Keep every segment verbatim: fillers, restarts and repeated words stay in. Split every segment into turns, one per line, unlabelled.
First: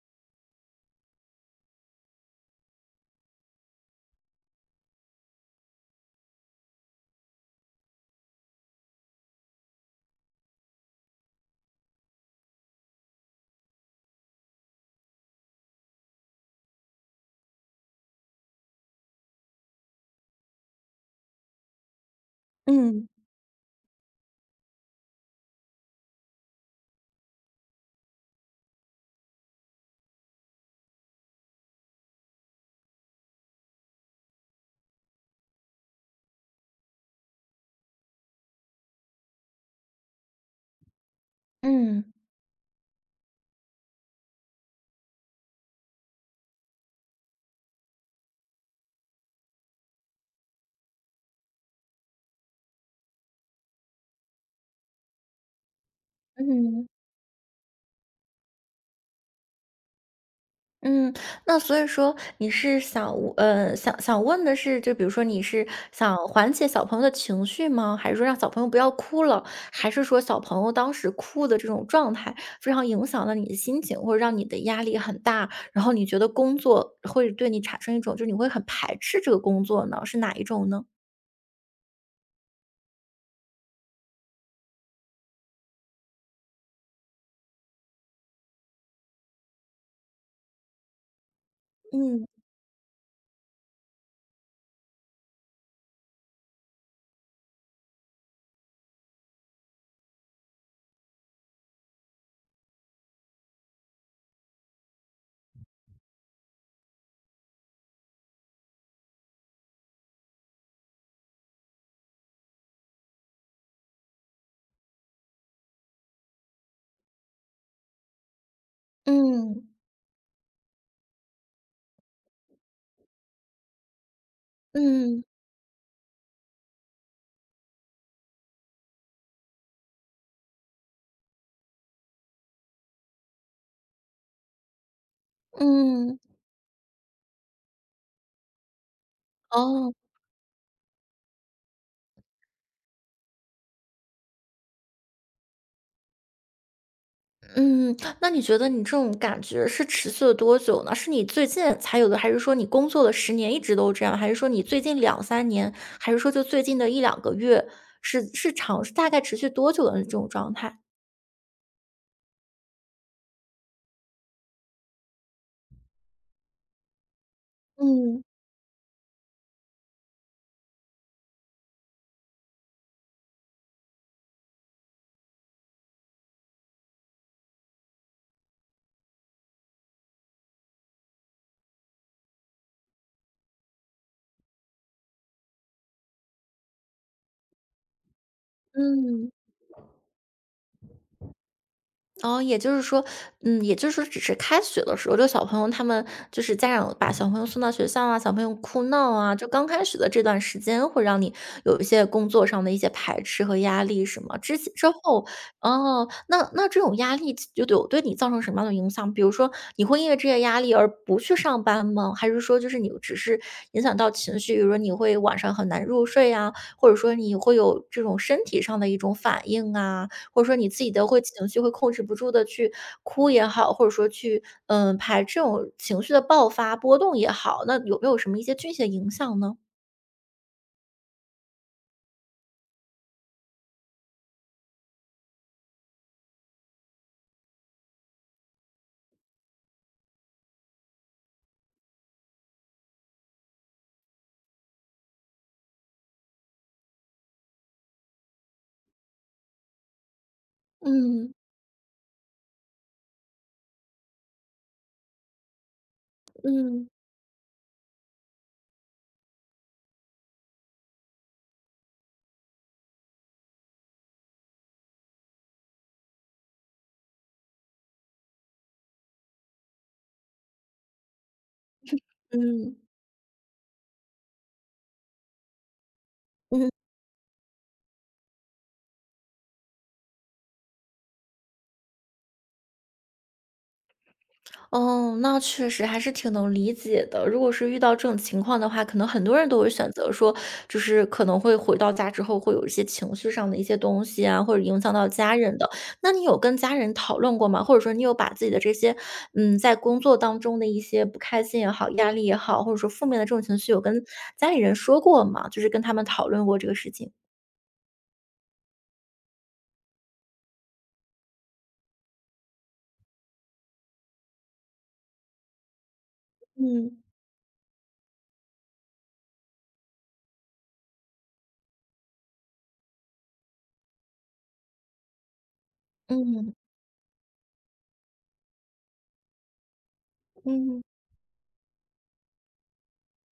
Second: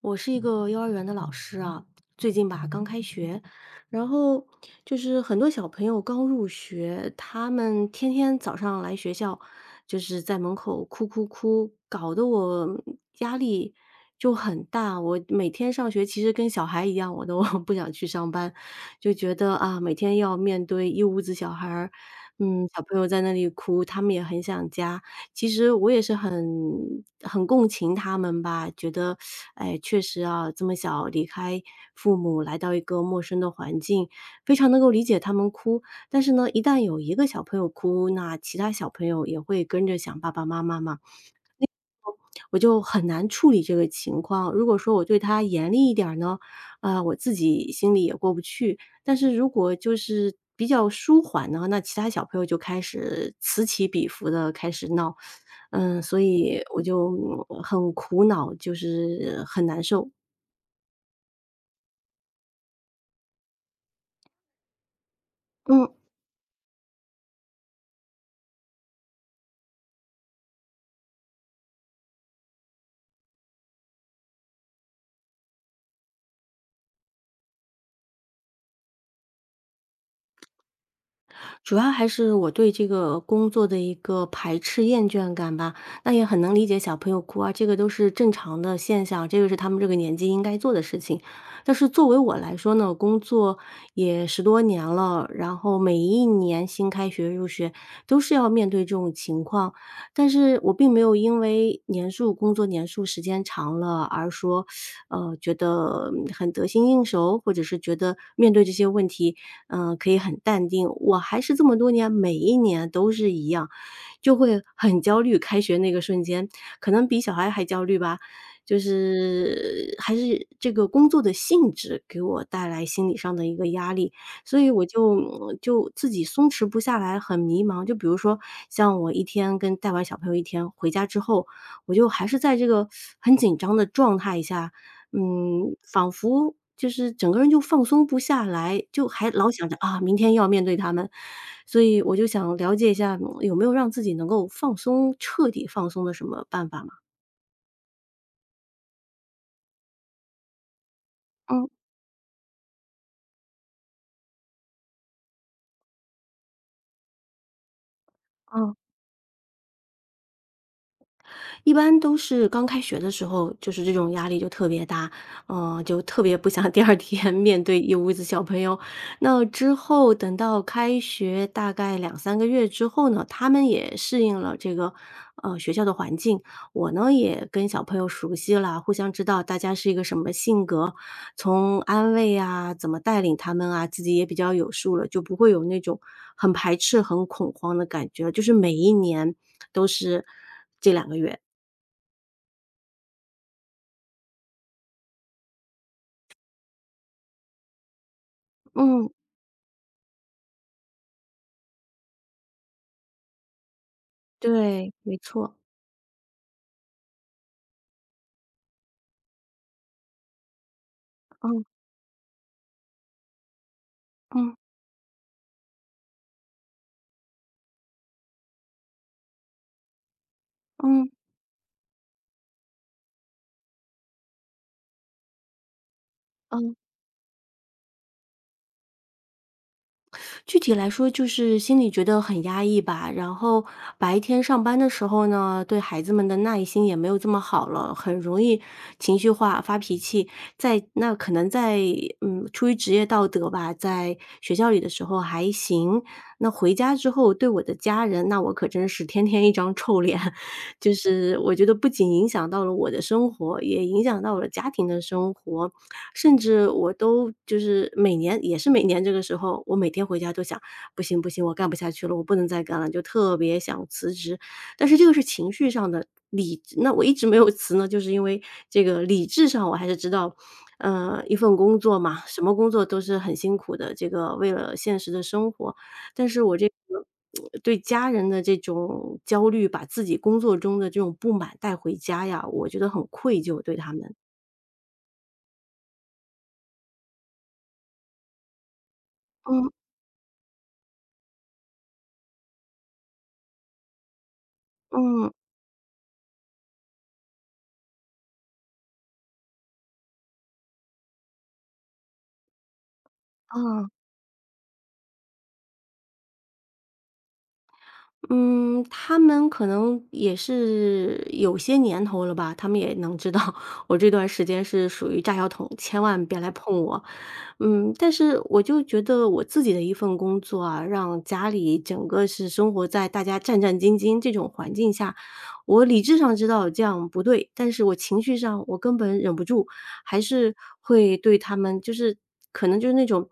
我是一个幼儿园的老师啊，最近吧刚开学，然后就是很多小朋友刚入学，他们天天早上来学校，就是在门口哭哭哭，搞得我压力就很大。我每天上学其实跟小孩一样，我都 不想去上班，就觉得啊，每天要面对一屋子小孩儿，嗯，小朋友
嗯。
在那里哭，他们也很想家。其实我也是很很共情他们吧，觉得，哎，确实啊，这么小离开父母，来到一个陌生的环境，非常能够理解他们哭。但是呢，一旦有一个小朋友哭，那其他小朋友也会跟着想爸爸妈妈嘛。
嗯。
我就很难处理这个情况。如果说我对他严厉一点儿呢，啊，我自己心里也过不去。但是如果就是比较舒缓呢，那其他小朋友就开始此起彼伏的开始闹，嗯，所以我
嗯。
就，嗯很苦恼，就是很难受。
嗯，那所以说你是想呃，想想问的是，就比如说你是
嗯。
想缓解小朋友的情绪吗？还是说让小朋友不要哭了？还是说小朋友当时哭的这种状态，非常影响了你的心情，或者让你的压力很大，然后你觉得工作会对你产生一种，就是你会很排斥这个工作呢？是哪一种呢？
主要还是我对这个工作的一个排斥厌倦感吧。那也很能理解小朋友哭啊，这个都是正常的现象，这个是他们这个年纪应该做的事情。但是作为
嗯。
我来说呢，工作也十多年了，然后每一年新开学入学都是要面对这种情况。但是我并没有因为年数工作年数时间长了而说呃，觉得嗯很得心应手，或者是觉得面对这些问题，嗯，可以很淡定。我还是这么多年，每一年都是一样，就会很焦虑。开学那个瞬间，可能比小孩还焦虑吧，就
嗯。
是还是这个工作的性质给我带来心理上的一个压力，所以我就
嗯。
嗯就自己松弛不下来，很迷茫。就比如说，像我一天跟带完小朋友一天回家之后，我就还是在这个很紧张的状态下，嗯，仿
嗯。
佛就是整个人就放松不下来，就还老想着
哦。
啊，明天要面对他们，所以我就想了解一下，嗯有没有让自己能够放松、彻底放松的什么办法嘛？
嗯，那你觉得你这种感觉是持续了多久呢？是你最近
嗯
才有的，还是说你工作了十年一直都这样？还是说你最近两三年？还是说就最近的一两个月？是是
嗯。
长大概持续多久的这种状态？
一般都是刚开学的时候，就是这种压力就特别大，嗯，就特别不想 第二天面对一屋子
嗯。
小朋友。那之后等到开学大概两三个月之后呢，他们也适应了这个，呃，学校的环境，我呢也跟小朋友熟悉了，互相知道大家是一个什么性格，从安慰啊，怎么带领他们啊，自己也比较有数了，就不会有那种很排斥、很恐慌的感觉，就是每一
嗯。
年都是这两个月。
哦，也就是说，嗯，也就是说，只是开学的时候，就小朋友他们就是家长把小朋友送到学校啊，小朋友哭
嗯，
闹啊，就刚开始的这段时间会让你有一些工作上的一些排斥和压力，什么之前之
对，没
后。
错。
哦，那那这种压力就对我对你造成什么样的影响？比如说，你会因为这些压力而不去
嗯
上班吗？还是说，就是你只是影响到情
嗯
绪，比如说你会晚上很难入睡啊，或者说你会有这种身体上的一种反应啊，或者说你自己的
嗯
会情绪会控制不住的去哭也好，或者说去，嗯，排这种情绪的爆
嗯，
发、波动也好，那有没有什么一些具体的影响呢？
具体来说就是心里觉得很压抑吧，然后白天上班的时候呢，对孩子们的耐心也没有这么好了，很容易情绪化、发脾气。在那可能在嗯，出于职业道德吧，在学校里的时候还行，那回家之后对我的家人，那我可真是天天一张臭脸。就
嗯。
是我觉得不仅影响到了我的生活，也影响到了家庭的生活，甚至
嗯。
我都就是每年也是每年这个时候，我每天回家都想，不行不行，我干不下去了，我不能再干了，就特别想辞职。但是这个是情绪上的，理那我一直没有辞呢，就是因为这个理智上我还是知道，呃，一份工作嘛，什么工
嗯。
作都是很辛苦的，这个为了现实的生活。但是我这
嗯。
个对家人的这种焦虑，把自己工作中的这种不满带回家呀，我觉得很愧疚对他们。
哦，那确实还是挺能理解的。如果是遇到这种情况的话，可能很多人都会
嗯
选择说，就是可能会回到家之后会有一些情绪上的一些东西啊，或者影响到
嗯，
家人的。那你有跟家人讨论过吗？或者说你有把自己的这些，嗯，在工作当中的一些不开心也好、压力也好，或者说负面的这种情绪，有
啊。
跟家里人说过吗？就是跟他们讨论过这个事情？
嗯，他们可能也是有些年头了吧，他们也能知道 我这段时间是属于炸药桶，千万别来碰
嗯。
我。嗯，但是我就觉得我自己的一份工作啊，让家里整个是生活在大家战战兢兢这种环境下，我理智上知
嗯。
道这样不对，但是我情绪上我根本忍不住，还是
嗯。
会对他们就是可能就是那种。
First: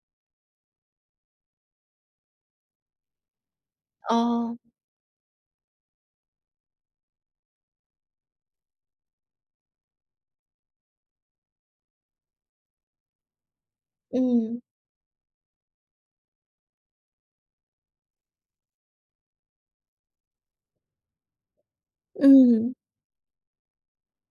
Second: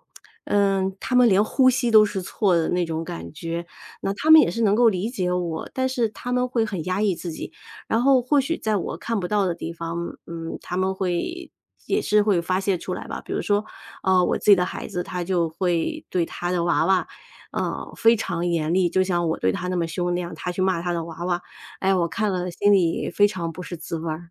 嗯，他们连呼吸都是错的那种感觉，那他们也
哦。
是能够理解我，但是他们会很压抑自己，然后或许在我看不到的地方，嗯，他们会也是会发泄出来吧。比如说，呃，我自己
嗯。
的孩子他就会对他的娃娃，呃，非常严厉，就像我对他那么凶那样，他去骂他的娃娃，哎，我看了心
嗯。
里非常不是滋味儿。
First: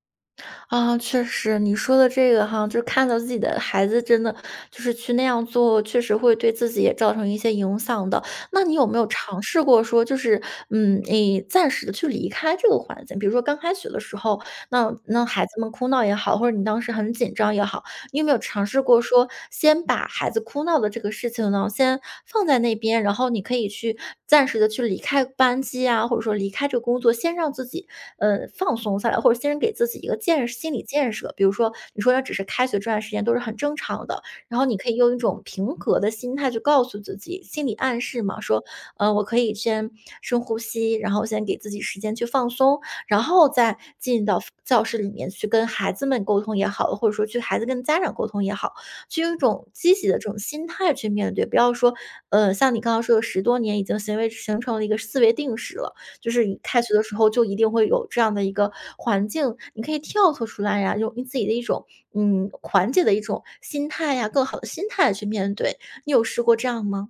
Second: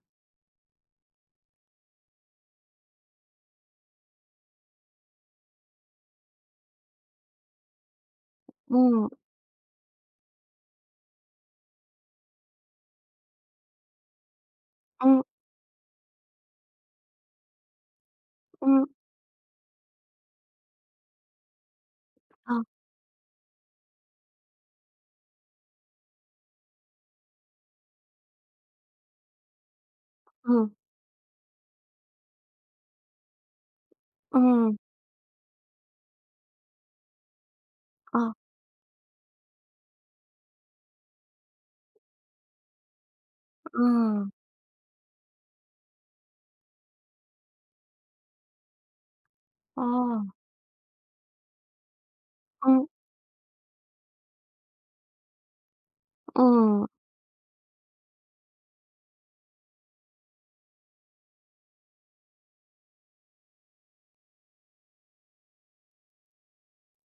啊，确实，你说的这个哈，就是看到自己的孩子真的就是去那样做，确实会对自己也造成一些影响的。那你有没有
嗯
尝试过说，就是嗯，你暂时的去离开这个环境？比如说刚开学的时候，那
嗯
那孩子们哭闹也好，或者你当时很紧张也好，你有没有尝试
嗯，
过说，先把孩子哭闹的这个事情呢，先放在
啊，
那边，然后你可以去暂时的去离开班级啊，或者说离开这个工作，先让自己，呃，放松下来，或者先给自己一个建
嗯
心理建设。比如说，你说要只是开学这段时间都是很正常的，然后
嗯，
你可以用一种平和的心态去告诉自己，心理暗示
啊，
嘛，说，呃，我可以先深呼吸，然后先给自己时间去放松，然后再进
嗯，
到教室里面去跟孩子们沟通也好，或者说去孩子跟家长沟通也好，去用一种积极的
哦，
这种心态去面对，不要说，呃，像你
嗯
刚刚说的十多年已经行为形成了一个思维定式了，就是你开
嗯。
学的时候就一定会有这样的一个环境，你可以跳脱出来呀，用你自己的一种，嗯，缓解的一种心态呀，更好的心态去面对，你有试过这样吗？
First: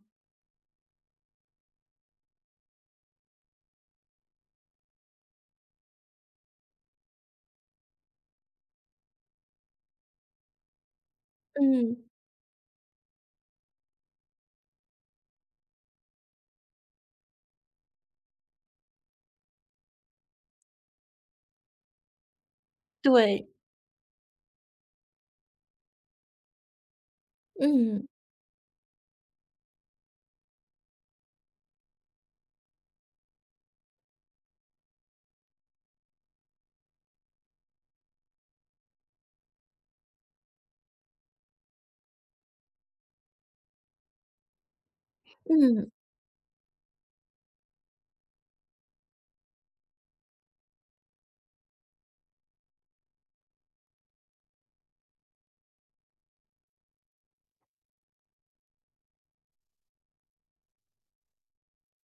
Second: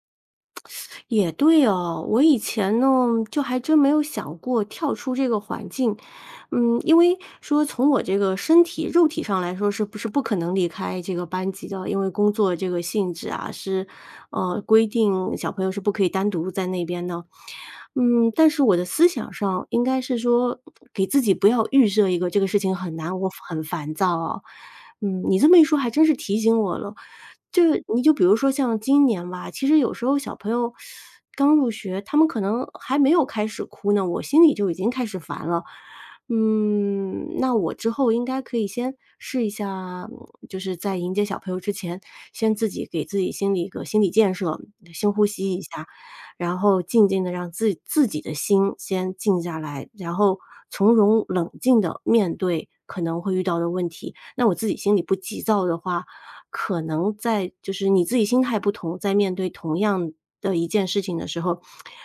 也对哦，我以前呢，就还真没有想过跳出这个环境。嗯，因为说从我这个身体肉体上来说，是不是不可能离开这个班级的？因
嗯。
为工作这个性质啊，是呃规定小朋友是不可以单独在那边的。嗯，但是我的思想上应该是说，给自己不要预设一个这个事情很难，我
对。
很烦躁啊，嗯，你这么一说，还真是提醒我了。就你
嗯。
就比如说像今年吧，其实有时候小朋友刚入学，他们可能还没有开始哭呢，我心里就已经开始烦了。嗯，那我之后应该可以先试一下，嗯就是在迎接小朋友之前，先自己给自己心理一个心理建设，深呼吸一下，
嗯。
然后静静的让自自己的心先静下来，然后从容冷静的面对可能会遇到的问题。那我自己心里不急躁的话，可能在就是你自己心态不同，在面对同样的一件事情的时候，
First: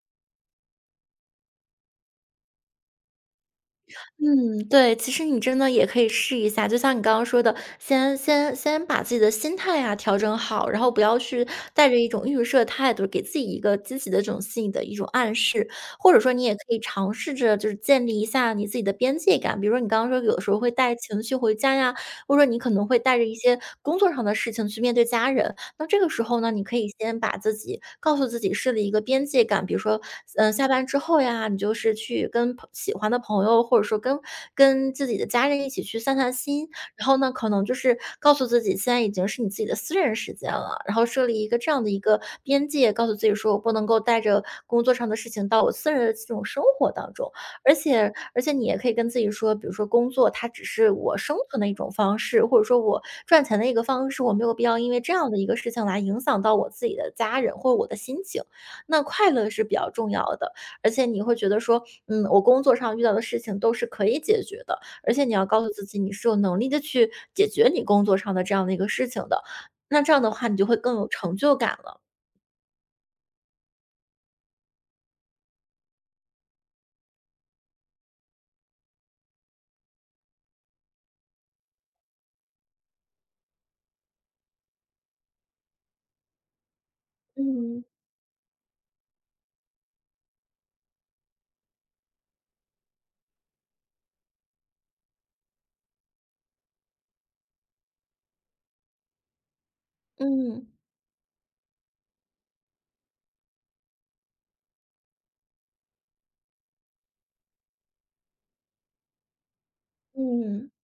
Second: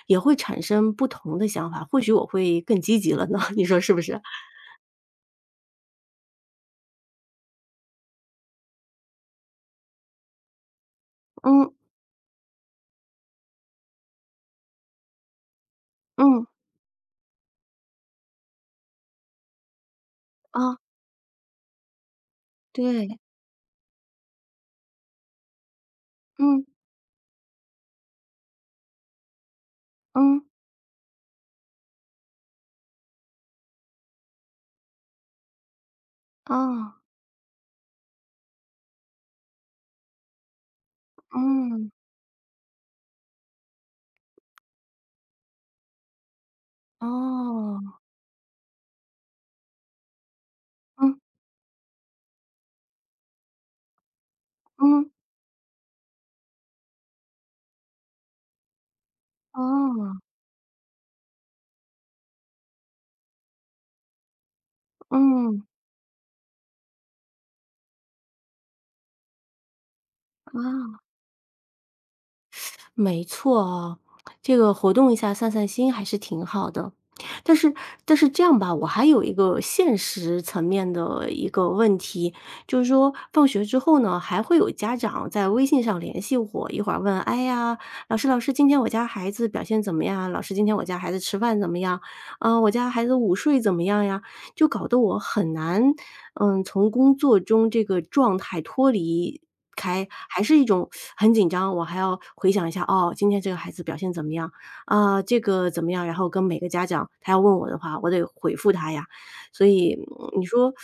也会产生不同的想法，或许我会更积极了呢，你说是不是？
嗯，对，其实你真的也可以试一下，就像你刚刚说的，先先先把自己的心态啊调整好，然后不要去
嗯，
带着一种预设态度，给自己一个积极的这种心理的一种暗示，或者说你
嗯，
也可以尝试着就是建立一下你自己的边界感，比如说你刚刚说有的时候会
啊，
带情绪回家呀，或者说你可能会
对，
带着一些工作上的事情去面对家人，那这个时候呢，你
嗯，
可以先把自己告诉自己设立一个边界感，比如说，
嗯，
嗯，下班之后呀，你就是去跟朋喜欢的朋友，或者说跟跟自己的家人一起去散散心。
啊
然后呢，可能就是告诉自己，现在已经是你自己的私人时间了，然后设立一个这样
嗯，
的一个边界，告诉自己说我不能够带着工作上的事情到我私人的这种生活当中。而
哦，
且而且你也可以跟自己说，比如说工作它只是我
嗯，
生存的一种方式，或者说我赚钱的一个方式，我没有必要因为
嗯，
这样的一个事情来影响到我自己的家人或者我的心情。那快乐是比较重
哦，
要的，而且你会觉得说，嗯，我工作上遇到的事情都是可以解决的，而且你要告
嗯，
诉自己，你是有能力的去解决你工作上的这样的一个事情的。那这样的话，你就会更
啊。
有成就感了。
没错啊，这个活动一下散散心还是挺好的。但是但是这样吧，我还有一个现实层面的一个问题，就是说放学之后呢，还会有家长在微信上联系我，一会儿问：“哎呀，
嗯。
老师老师，今天我家孩子表现怎么样啊老师今天我家孩子吃饭怎么样？啊，我家孩子午睡怎么样呀？”就搞得我很难，嗯，从工作中这个状态脱离。开，还是一
嗯。
种很紧张，我还要回想一下，哦，今天这个孩子表现怎么样？啊，这个怎么样？然后跟每个家长，他要问我的话，我得回复他呀。所以嗯你
嗯。
说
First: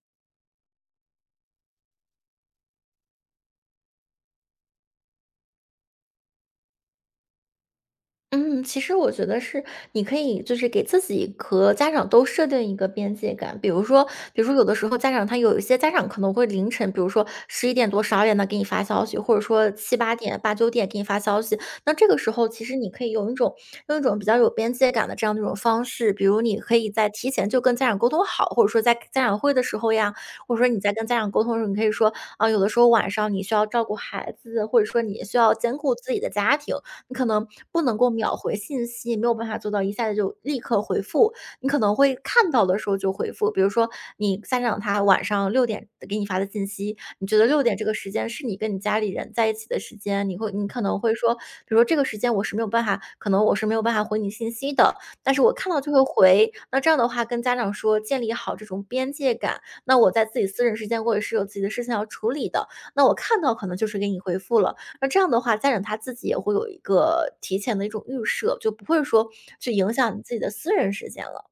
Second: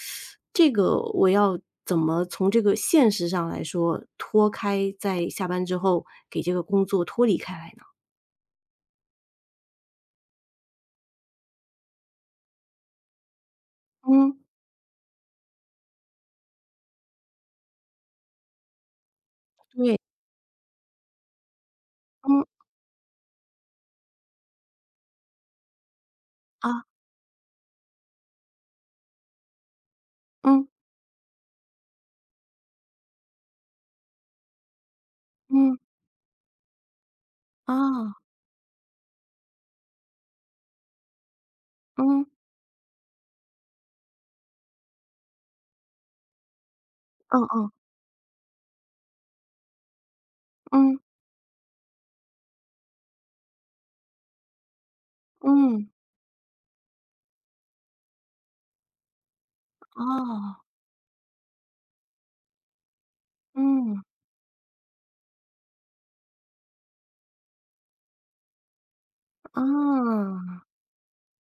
这个我要怎么从这个现实上来说脱开，在下班之后给这个工作脱离开来呢？
嗯，其实我觉得是，你可以就是给自己和家长都设定一个边界感，比如说，
嗯，
比如说有的时候家长他有一些家长可能会凌晨，比如说十一点多、十二点的给你发消息，或者说
对，
七八点、八九点给你发消息，那这个时
嗯，
候其实你可以用一种用一种比较有边界感的这样的一种方式，比如你可
啊，
以在提前就跟家长沟通好，或者说在家长会的时候呀，或者
嗯，
说你在跟家长沟通的时候，你可以说啊，有的时候晚上你需要照顾孩子，或者说你需要
嗯，
兼顾自己的家庭。你可能不能够
啊，
秒回信息，没有办法做到一下子就立刻回复，你可能会
嗯，
看到的时候就回复。比如说你家长他晚上六点给你发的信息，你觉
嗯
得六
嗯，
点这个时间是你跟你家里人在一起的时间，你会你可
嗯，
能会说，比如说这个时间我是没有办法，可能我是没有办法回你信息的，但是我看到
嗯，
就会回。那这样的话跟家长说，建立好这种边界感。那我在自己
哦，
私人时间，我也是有自己的事情要处理的，那我看到
嗯，啊嗯
可能就
嗯嗯嗯嗯
是
啊
给你回复了，那这样的话，家长他自己也会有一个提前的一种预设，就不会说
嗯
去影响你自己的
啊
私人时间了。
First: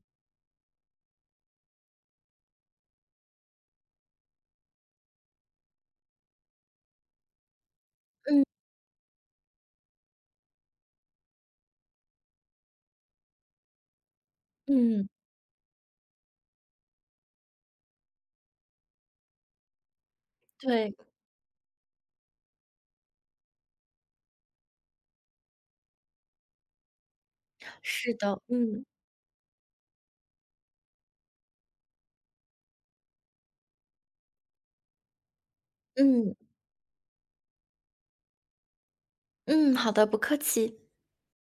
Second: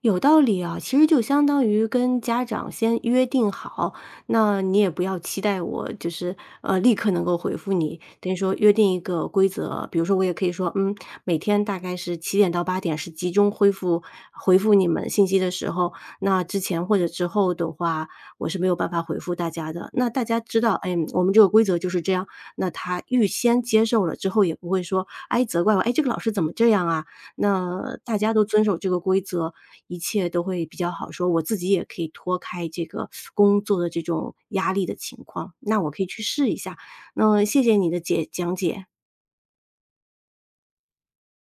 有道理啊，其实就相当于跟家长先约定好，那你也不要期待我就是，呃，立刻能够回复你，等于
嗯。
说约定一个规则，比如说我也可以说，嗯，每天大概是七点到八点是集中恢复回复你
嗯。
们信息的时候，那之前或者之后的话，我是没有办法回复大家的。那大家知道，
对，
哎，我们这个规则就是这样，那他预先接受了之后也不会说，哎，责怪我，哎，这个老师怎么这样啊？那
是
大家
的。
都遵守
嗯。
这个规则，一切都会比较好说。我自己也可以脱开这个工作的这种压力的情况，那我可以去
嗯。
试一下。那谢谢你的解讲解。
嗯。好的，不客气。